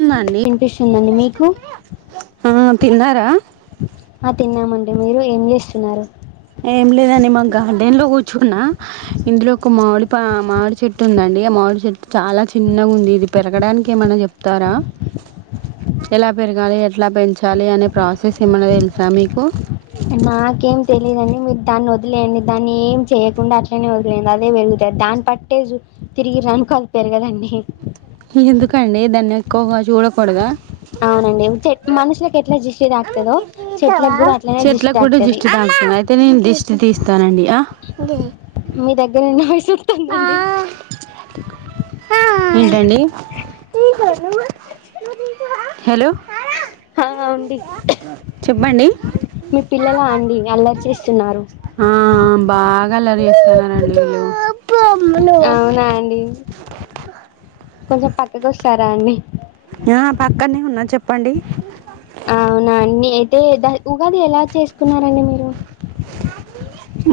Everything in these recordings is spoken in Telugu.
[unintelligible] దండి వినిపిస్తుందండి మీకు ఆ తిన్నారా డి మీరు ఏం చేస్తున్నారు ఏం లేదండి మా గార్డెన్ లో కూర్ చున్న ఇందులో ఒక మామిడి పా మామిడి చెట్టు ఉందండి ఆ మామిడి చెట్టు చాలా చిన్నగుంది ఇది పెరగడానికి ఏమైనా చెప్తారా ఎలా పెరగాలి ఎట్లా పెంచాలి అనే ప్రాసెస్ ఏమన్నా తెలుసా మీకు మాకేం తెలీదండి మీరు దాన్ని వదిలేయండి దాన్ని ఏం చేయకుండా అట్లనే వదిలేయండి అదే పెరుగుది దాన్ని పట్టే సు తిరిగిర్రనుకో అది పెరగదండి ఎందుకండి దాన్ని ఎక్కువగా చూడకూడదా అవునండి మ్ చె మనసులకి ఎట్ల జె దిష్టి చెట్లకు కూడా తాకుతుంది దృష్టి తా [unintelligible] అయితే నేను దిష్టి తీస్తానండి ఆ మీ దగ్గర నాయిస్ వస్తుందండి ఏంటండి హలో హా ఔన్ డి చెప్పండి మీ పిల్లలా అండి అల్లరి చేస్తున్నారు గల్లరి చేస్తున్నారండి వీళ్ళీ అవునా అండి కొంచెం పక్కకొస్తారా అండి ఆ పక్కన్నే ఉన్నా చెప్ ప్పండి అవునా ని అయితే ద ఉగాది ఎలా చేసుకున్నారండి మీరు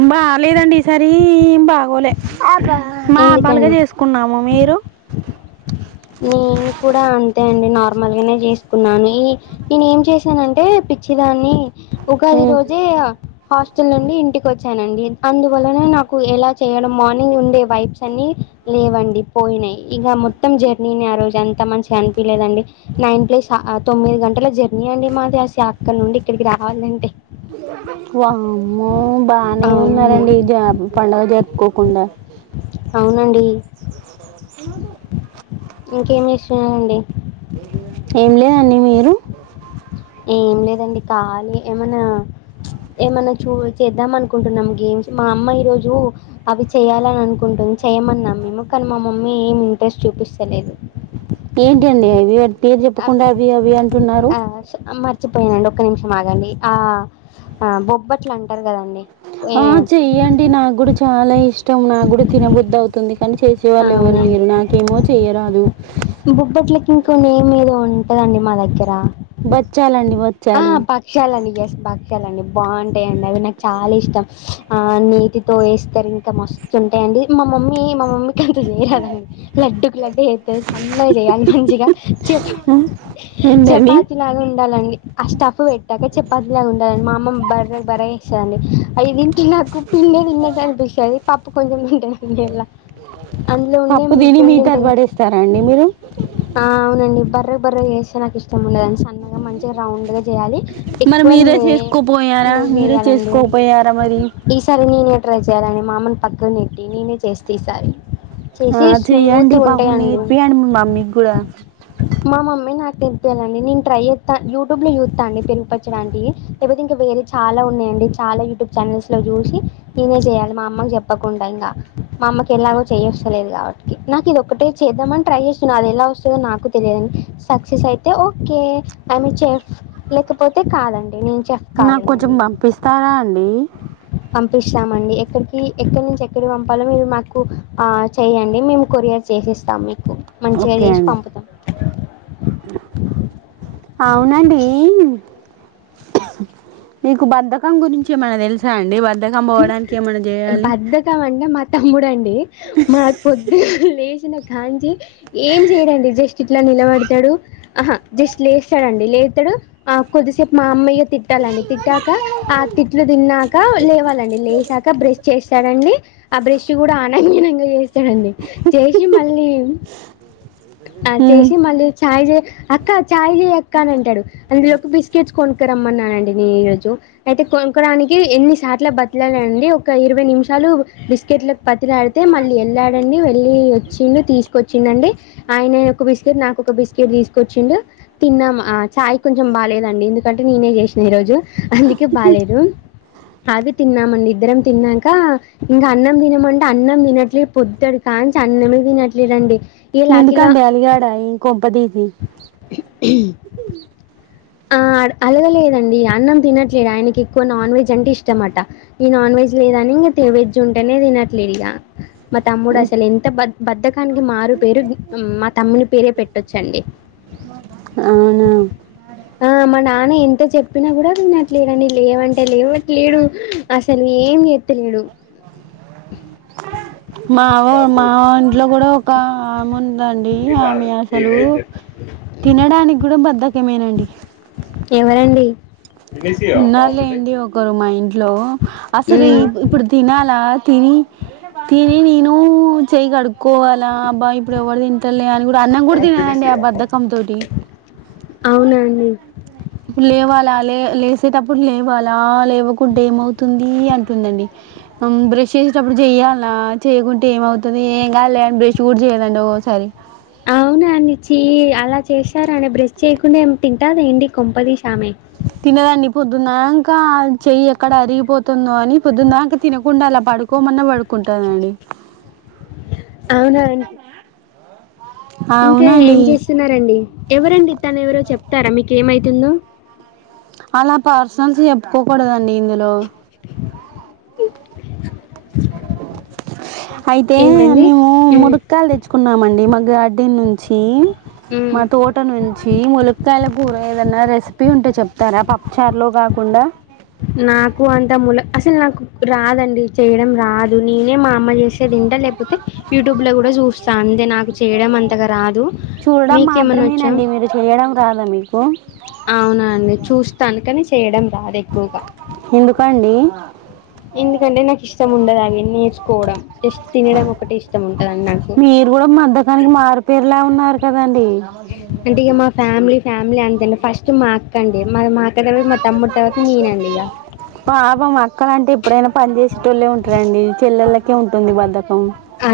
బాలేదండి ఈసారి ఏం బాగోలే మార్మలుగా ఎందుకండి చేసుకున్నాము మీరు నేను కూడా అంతే అన్ నార్మల్ గానే చేసుకున్నాను ఈ నేనేం చేశానంటే పిచ్చిదాన్ని ఉగాది రోజే హాస్టల్ నుండి ఇంటికొచ్ చానండి అందువలన నాకు ఎలా చెయ్యడం మార్నింగ్ ఉండే వైప్స్ అన్ని లేవండి పోయినాయి ఇక మొత్తం జ నేను ఆ రోజు అంత మంచిగా అనిపిలేదండి నైన్ ప్లస్ అ ఆ తొమ్మిది గంటల జర్ మి అండి మాది అది శాత్తానుండి ఇక్కడికి రావాలంటే వామ్మో బానే అవునండి. ఉన్నారండి జాబ్ పండుగ జేత్ కోకుండా అవునండి ఏమదు ఇంకేం చేషినా అండి ఏం లేదండి మీరు ఏం లేదండి కాలి ఏమన్నా ఏమన్నా చూ చేద్దాం అనుకుంటున్నాం గేమ్స్ మా అమ్మ ఈ రోజు అవి చేయాలననుకు కుంటుంది చేయమన్నా మేము కానీ మా మమ్మీ ఏమ్ ట్రెస్ చూపిస్తలేదు ఏంటివండి అవి పేరు చెప్పకుండా అవి అవి అంటున్నారు మచ్చిపోయానండి ఒక నిమిషం ఆగండి ఆ బొబ్బట్లు అంటారు కదన్ ఆ చెయ్యండి నాకు కూడా చాలా ఇష్ ష్టం నాక్కూడ తినబుద్దవుతుంది కాని చేసే వాళ్ళు ఎవరు అవునండి లేరు నాకేమో చేయ్యరాదు బొబ్బట్లకి ఇంకో నేమ్ ఏదో ఉన్ టదండి మా దగ్గర బచ్చాలండి ఆ బచ్చాలు పక్షాలని చేస బా లండి బాన్ టాయండి అండి అవి నాక్ చాలిష్టం ఆ నీటితో ఏస్తారు ఇంకా మస్తుంటాయండి మా మమ్మీ మా మమ్మీ [unintelligible] రాదండి లడ్డుకు లడ్డు చేత్తది సన్నగా చేయాలి మంచిగా చపా ఏంటండి చపాతి లాగ ఉండాలండి అష్ట పప్పు పెట్టాక చపాతి లాగా ఉండాలండి మా అమ్మ బర్రె బర్రె చేేస్తదండి అయి తింటే నాకు పిండే తిన్నట్టు అనిపిస్తుంది పప్ ప్పు కొంచెం హి అందులో ఉండే పప్పు తిని పిండి ఉంటది మిగతాది కదా పడేస్తారా అండి మీరు ఆ అవునండి బర్ రె బర్రె గా చేస్తే నాకిష్టముండదండి సన్న రౌండ్గా చేయాలి మరి ఎక్కువ మీరే నె చేసుకోపోయారా నెయ్యి మీరే ఏయాలండి చేసుకోపోయారా మరి ఈసారి నేనే ట్రై చేయాలని మామని పక్కన నెట్టి నేనే చేస్తీసారి ఆ చెయ్యండి పాపం నేర్పియండి మీ మమ్మీకి కూడా నేర్పియలండి నేన్ ట్రై చేత్త యూ యూటూబ్ లో చూత్త అండి పెరుపచ్చడాంటివి లేకపోతే ఇంకా వేరే చాలా ఉన్నాయండి చాలా యూట్యూబ్ ఛానల్స్ లో చూసి నేనే చేయాలి మా అమ్మకి చెప్పకుండా ఇంకా మా అమ్మకి ఎలాగో చేయస్తలేదు కాబట్టి నాకు ఇది ఒకక్కటే చేద్దామని ట్రై చేస్తున్నా అది ఎలా వస్తుందో నాకు తెలియదుండి సక్సెస్ అయితే ఓకే ఐ మీ చే లేకపోతే కాదండి నేను నాకు కొంచెం కాలేనండి ఇక పంపిస్తారా అండి పంపిస్తామండి ఎక్కడికి ఎక్కడి నుంచి ఎక్కడికి పంపాలో మీరు మాకు చెయ్యండి మేము కొరియర్ చేసిస్తాము మీక్ మంచిగా ఓకే చేసి అండి పంపుతాం అవునండి మీకు బద్ధకం గురించి ఏమన్నా తెలుసా అండి బద్ బధ్దకం అంటే మా తమ్ముడండి మ పొద్దుగల లే జీనకాంచి ఏం చేయడండి జస్ట్ ఇట్లా నిలబడతాడు ఆహా జస్ట్ లేస్తాడుడి లేస్తాడు కొద్దిసేపు మా అమ్మయిగ తిట్టాలండి తిట్టాక ఆ తిట్లు తిన్నాక లేవాలండి లేసాక బ్రష్ చేస్తాడండి ఆ బ్రష్ కూడా ఆనంగా చేస్తడండి చేసి మళ్ళీ ఆ చేసి మళ్ళీ ఛాయ్ చే అక్క ఛాయ్ జెయి అక్క అని అంటడు అందులో బిస్కెట్స్ కొన్క రమ్మన్నానండి నేను ఈ రోజు అయితే కొనుక్కడానికి ఎన్నిసార్ల బ ట్లాండి ఒక ఇరవై నిమిషాలు బిస్కెట్ల పతిలాడితే మళ్ళీ వెళ్ళాడండి వెళ్ళలి వచ్చిండు తీసుకొచ్చిందండి ఆయన డండి ఒక బిస్కెట్ నాక ఒక బిస్కెట్ తీసుకొచ్చిండు తిన్నాము చాయ్ కొంచెం బాలేదండి ఎందుకంటే నేనే చేశిన ఈ రోజు అందుకె బాలెదు అవి తిన్నామండి ఇద్దరం తిన్నాక ఇంకా అన్నం తినమంటే అన్నం తినట్లేదు పొద్దడికాంచి అన్నమే తనట్లేండి నందుకండి అలిగడ ఆయి కొంపతీసి హుమ్ ఆ అలగలేదండి అన్నం తినట్లేదు ఆయనకి ఎక్కువ నాన్ వెజ్ అంటే ఇష్టమట ఈ నాన్ వెెజ్ లేదని ఇంకా వెజ్ ఉంటేనే తినట్లేదు ఇక మా తమ్ముడు అసలు ఎంత బ బద్దకానికి మారు పేరు మా తమ్ముని పేరే పెట్టొచ్చండి అవునా ఆ మా నాన్న ఎంత చెప్పినా కూడా వినట్లేడండి లేవంటే లేవట్లేడు అసలు ఏం చెత్తలేడు మావ మా ఇంట్లో కూడా ఒక ఆమె ఉందండి ఆమె అసలు తినడానికి కూడా బద్దకమేనండి ఎవరండి ఉన్నార్లేండి ఒకరు మా ఇం ట్లో అసలు హ్మ్. ఇప్పుడు తినాలా తిని తిని నిను చెయగడుకు కోవాలా అబ్బా ఇప్పుడు ఎవరు తింటలే అని కూడా అన్నం కూడా తినదండి ఆ బద్దకం తోటి అవునా అండి? లేవాలా లే లెస్ వసేటప్పుడు లేవాలా లేవకుంటె ఏమవుతుంది అంటుందండి బ్రష్ చేసేటప్పుడు చెయ్యాలా చేయకుంటే ఏమవుతుంది ఏం కాాలె అని బ్రష్ కూడా చేయ్యదండి ఒక్కొసారి అవునాండి చి అలా చేశార అని బ్రష్ చేయకుండా ఏమితి ఎా దేండి కొంపది షామే తినదండి పొద్దునంకా చెయ్యి ఎక్కడ అరిగిపోతుందో అని పొద్దుందాక తినకుండా అలా పడుకోమన్నా పడుకో అవునా ఇంకా ఏం అవునండి చేస్తున్నారండి ఎవరండి తను ఎవరో చెప్తారా మీక ఏమైతా ఉందొ అలా పార్స్నల్స్ చెప్పుకోకూడద నీంద్లో ఇం హ అయితే ఏంటండి మేము ఉమ్, ముడక్కయలు తెచ్చుకున్నామండి మా గార్డ్డ నుంచి మా ఉమ్. తోట నుంచి ముల తలపూర ఏదన్నా రెసిపీ ఉంటే చెప్తారా పప్పుచార్లో కాకుండా నాకు అంటే ములక్ అసలు నాకు కు రాదండి, చేయడం రాదు. నేనే మా అమ్ అమ్మ చేస్తే తింట, లేకపోతే యూట్యూబ్ లో కూడా చూస్తా అంతే. నాకు చేయడం అంతగా రాదు. చూడడం మీకేమన్నా వచ్చా? మాత్రమేనండి మీరు చేయడం రాదా మీకు అవునండి చూస్తా, అందుకనే చ్ చేయడం రాదేక్ ఎందుకండి? ఎందుకంటే నాకు ఇష్టం ఉండదు అవి నేర్చుకోవడం, జస్ట్ తినడం ఒకటి ఇష్టం ఉంటదండి నాకు. మీరు కూడా మద్దకానికి మారుపేరులా ఉన్నారు కదండి అంటే ఇగ మా ఫ్యామిలీ ప్యామ్ ఫ్యామిలీ అంతె అండి. ఫస్ట్ మా అక్కఅండి. మర్ మా అక్క తర్వాత, మా తమ్ముడు తర్వాత, నేనండి ఇగ. పాపం అక్కలంటే ఎప్పుడైనా పనిచేసేటోళ్లే ఉంటరండి. చెల్లెలకే ఉంటుంది బద్దక్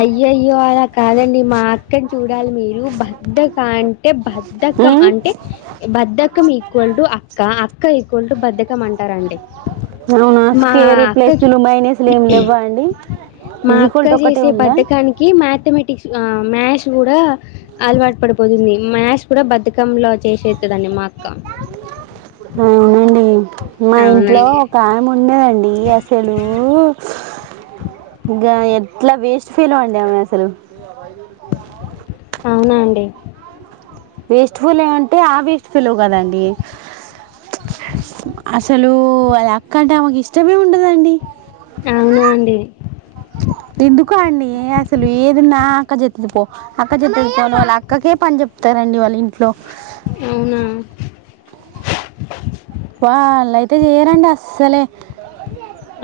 అయ్యయ్యో అలా కాదండి, మా అక్కని చూడ్ డాలి మీరు? బద్దకా టే బధకం ఉమ్ అంటే, బద్దకం ఈక్వల్ టు అక్క. అక్ క్క ఈక్వల్ టు బద్దకం అంటారండి. అవునా. మా స్కేరు, అక్క చూ- ప్లస్లు, మైనస్లు ఏమి లేవ్వ అండి? ఇజిక్వల్ట్ ఒకటెన్ తె బద్దకానికి మ్యాథమెటిక్స్, ఆ మ్యాస్ తు కూడా అలవాటు పడిపోతుంది, మ్యాస్ కూడా బద్ధకం లో చేసేద్ అవునండి, మా ఇంట్లో అవునండి ఒక ఆమె ఉన్నదండి. ఇగసలూ గ ఎట్ల వేస్ట్ ఫెలో అండామే అసలు. తో అవయిది వీలు తీయాలి [unintelligible] అవునా అండి వేస్ట్ ఫెలో ఏమంటే ఆ వేస్ట్ ఫెలో కాదండి. అసలు అది అక్క అంటే ఆమేకు ఇష్టమే ఉండదండి. అవునా అండి? ఎందుకో అండి? అసలు ఏదున్నా అక్క చెత్తది పో. అక్ అక్క చెత్తది పో అని, ఆళ్ళ అక్కకే పని చెప్తారండి వాళ్ళింట్లో. అవునా వాళ్లయితే చేయరండి అస్సలే.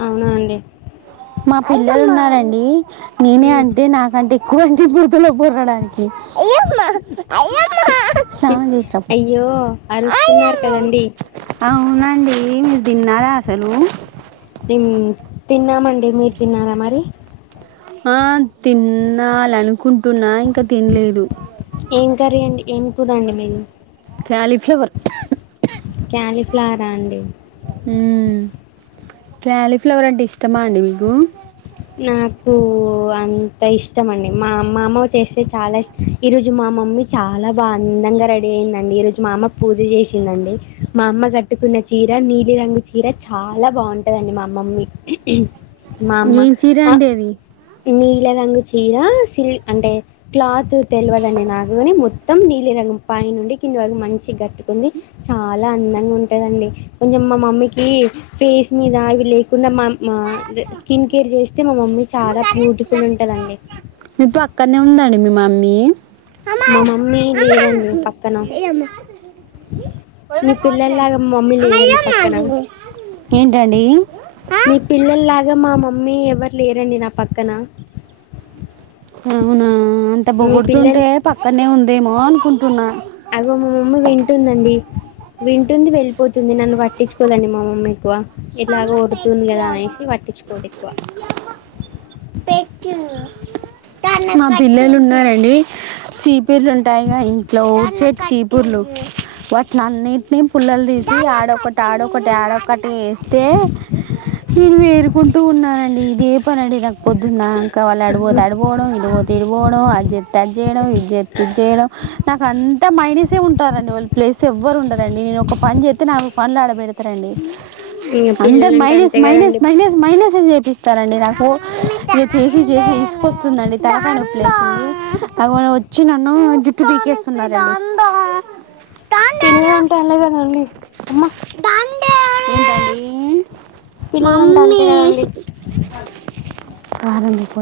అవునా అండి. మా పిల్లలున్నారండి? నేనే హ్మ్. అంటే, నాకంటే ఎక్కువె చు ఇ బురతలో బొర్రడానికి. అ అయ్యో! అరుస్తున్నారు కదండీ! అవునండి మీరు తిన్నరా అసలు? మేము తిన్నామండి, మీర్ తిన్నారా మరి? ఆ తిన్నాలనుకుంటున్నా ఇంకా తిన్లేదు ఏం కర్రి అండి ఏం కూర అండి మీది క్యాలీఫ్లవర్ క్యాలిఫ్లవరా అండి ఉ క్యాలిఫ్లవర్ అంటే ఇష్టమా అండి మీకు నాకు అంత ఇష్టమండి మా అమ్మ మాఅమ్మ మా చేస్తే చాలా ఇష్ ఈరోజు మా మమ్మీ చాలా బా అందంగా రెడీ అయిందండి ఈరోజు మా అమ్మ పూజ చేసిందండి మా అమ్మ కట్టుకున్న చీర నీలి రంగు చీర చాలా బాగుంటదండి మా మమ్మీ మా అమ్మ చిరండేది నీళ్ళ రంగు చీర సిల్ అంటే క్లాత్ తెలువదండి నాకుగాని మొత్ మొత్తం నీలి రంగు పై నుండి కింది వరకు మంచి కట్టుకుంది చాలా అందంగా ఉంటదండి కొంచెం మా మమ్మీకి ఫేస్ మీద ఇవి లే కుంద మా అమ్మ స్కిన్ కేర్ చేస్తే మా మమ్మీ చాలా బ్యూటిఫుల్ ఉంటదాండి మీయి మా మమ్మీ లేదండి పక్కన మీ పిల్లల్లాగా మా మమ్మీ లేదండి పక్కన ఏంటండి ఇగా మా మమ్మీ ఎవరు లేరండి నా పక్కన అవునా అంత మీ బొగుడుతుంటే పిల్లలు పక్కనే ఉంది దే మో అనుకున్న అగో మా మమ్మీ వింటుందండి వింటుంది వెళ్ళిపోతుంది నన్ను వట్టించుకోదండి మా మమ్మీ ఎక్కువ ఎట్లాగో ఒరుతుంది కదా అనేసి పట్టించుకోదు ఎక్కువ మా పిల్లలు ఉన్నా న్నారండి చీపిర్లు ఉంటాయి గా ఇంట్లో ఊడ్చే చీపుర్లు వాట్లన్ని నేను పుల్లలు తీసి ఆడొకటి ఆడ ఒకటి ఆడ ఒకటి తే ఇన్నె ఎరుకుంటూ ఉన్నానండి ఇదే పని అండి నాకు పొద్దున్న దాంకా వాళ్ళు అడుపోతే అడుపోవడం ఇడుపోతే ఇడిపోవడం అజే ట జేయడం ఇది చేతే ఇదిచేయడం నాకు అంత మైనిస్ తే ఉంటారండి వాళ్ళు ప్లేస్ ఎవ్వరు ఉండరండి నేను ఒక పని చెత్తే నాలుగు పనులు ఆడబేడుతారండి ఇంక అందరు పిల్లలంటే మైనస్ అంతే మైనస్ కదండి మైనస్ మైనస్ చేపిస్తారండి నాకు ఇగ చేసి చేసి విసుగొస్తుంది అండి తలకాయ నొప్పి లకు అగో నా వచ్చి నన్ను జుట్టు పీకేస్తున్నారండి పిల్లలంటే అలా కదండి అమ్మ ఏంటండి పిల్లలంటే అంతే కదండి దారం తే పో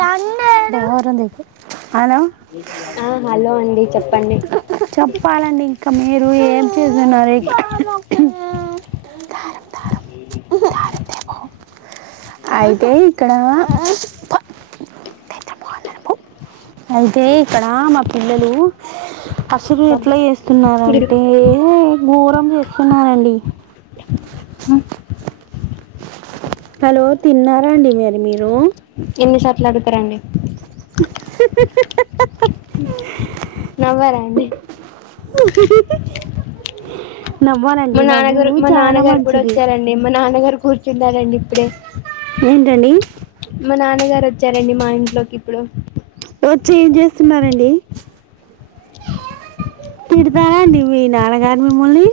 దారం తే పో హలో ఆ హలో అండి చెప్పండి చెప్పాలండి ఇంకా మీరు ఏం చేస్తున్నారు ఇ అయితే ఇక్కడ మళ్లనే ప్పు అయితే ఇక్కడ మా పిల్లలు అసలు ఎట్లా బాబెట్ గిడిపి చేస్తున్నారంటే ఘోరం చేస్తున్నారండి ఉ హలో తిన్నారా అండి మరి మీరు ఎన్ని సాట్లడుగుతారండి నవ్వారాండి నవ్వాలండి మా నవ్వు నాన్నగారు మా చాలా నాన్నగారు కూడా మంచిది వచ్చారండి మా నాన్నగారు కూ చున్నారండి ఇప్పుడే ఏంటండి మా నాన్నగారు వచ్చారండి మా ఇంట్లోకి ఇప్పుడు వచ్చి ఏం చేస్తున్నారంండి, తిడతారా అండి మీ నాన్నగారు మిమ్ముల్ని.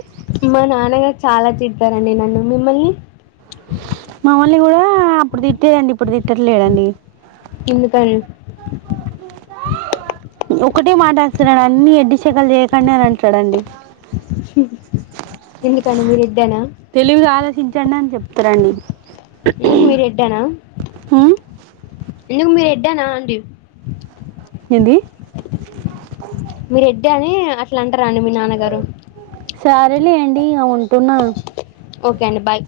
మా నాన్నగారు చాలా తిట్టరండి నన్ను మిమ్మల్ని ఆ అప్పుడు తిట్టేదండి ఇప్పుడు తిట్టట్లేదండి ఇందు కనీ ఒకటే మాట్లాడుతున్నాడు అన్ని ఎడ్డి షెకలు చేయకుండి అని అంటాడండి ఎందుకండి మీరిద్ తెలుగుల ఆలోచించండి అని చెప్ త్రండి ఇంకు మీరెడ్డనా ఎందుకు మీరు ఎడ్డనా అండి ఏంది మీరు ఎడ్డడి అని అట్లా అంటరాండి మీ నాన్నగారు సరేలే అండి అ ఉంటున్నా ఓకే అండి బయ్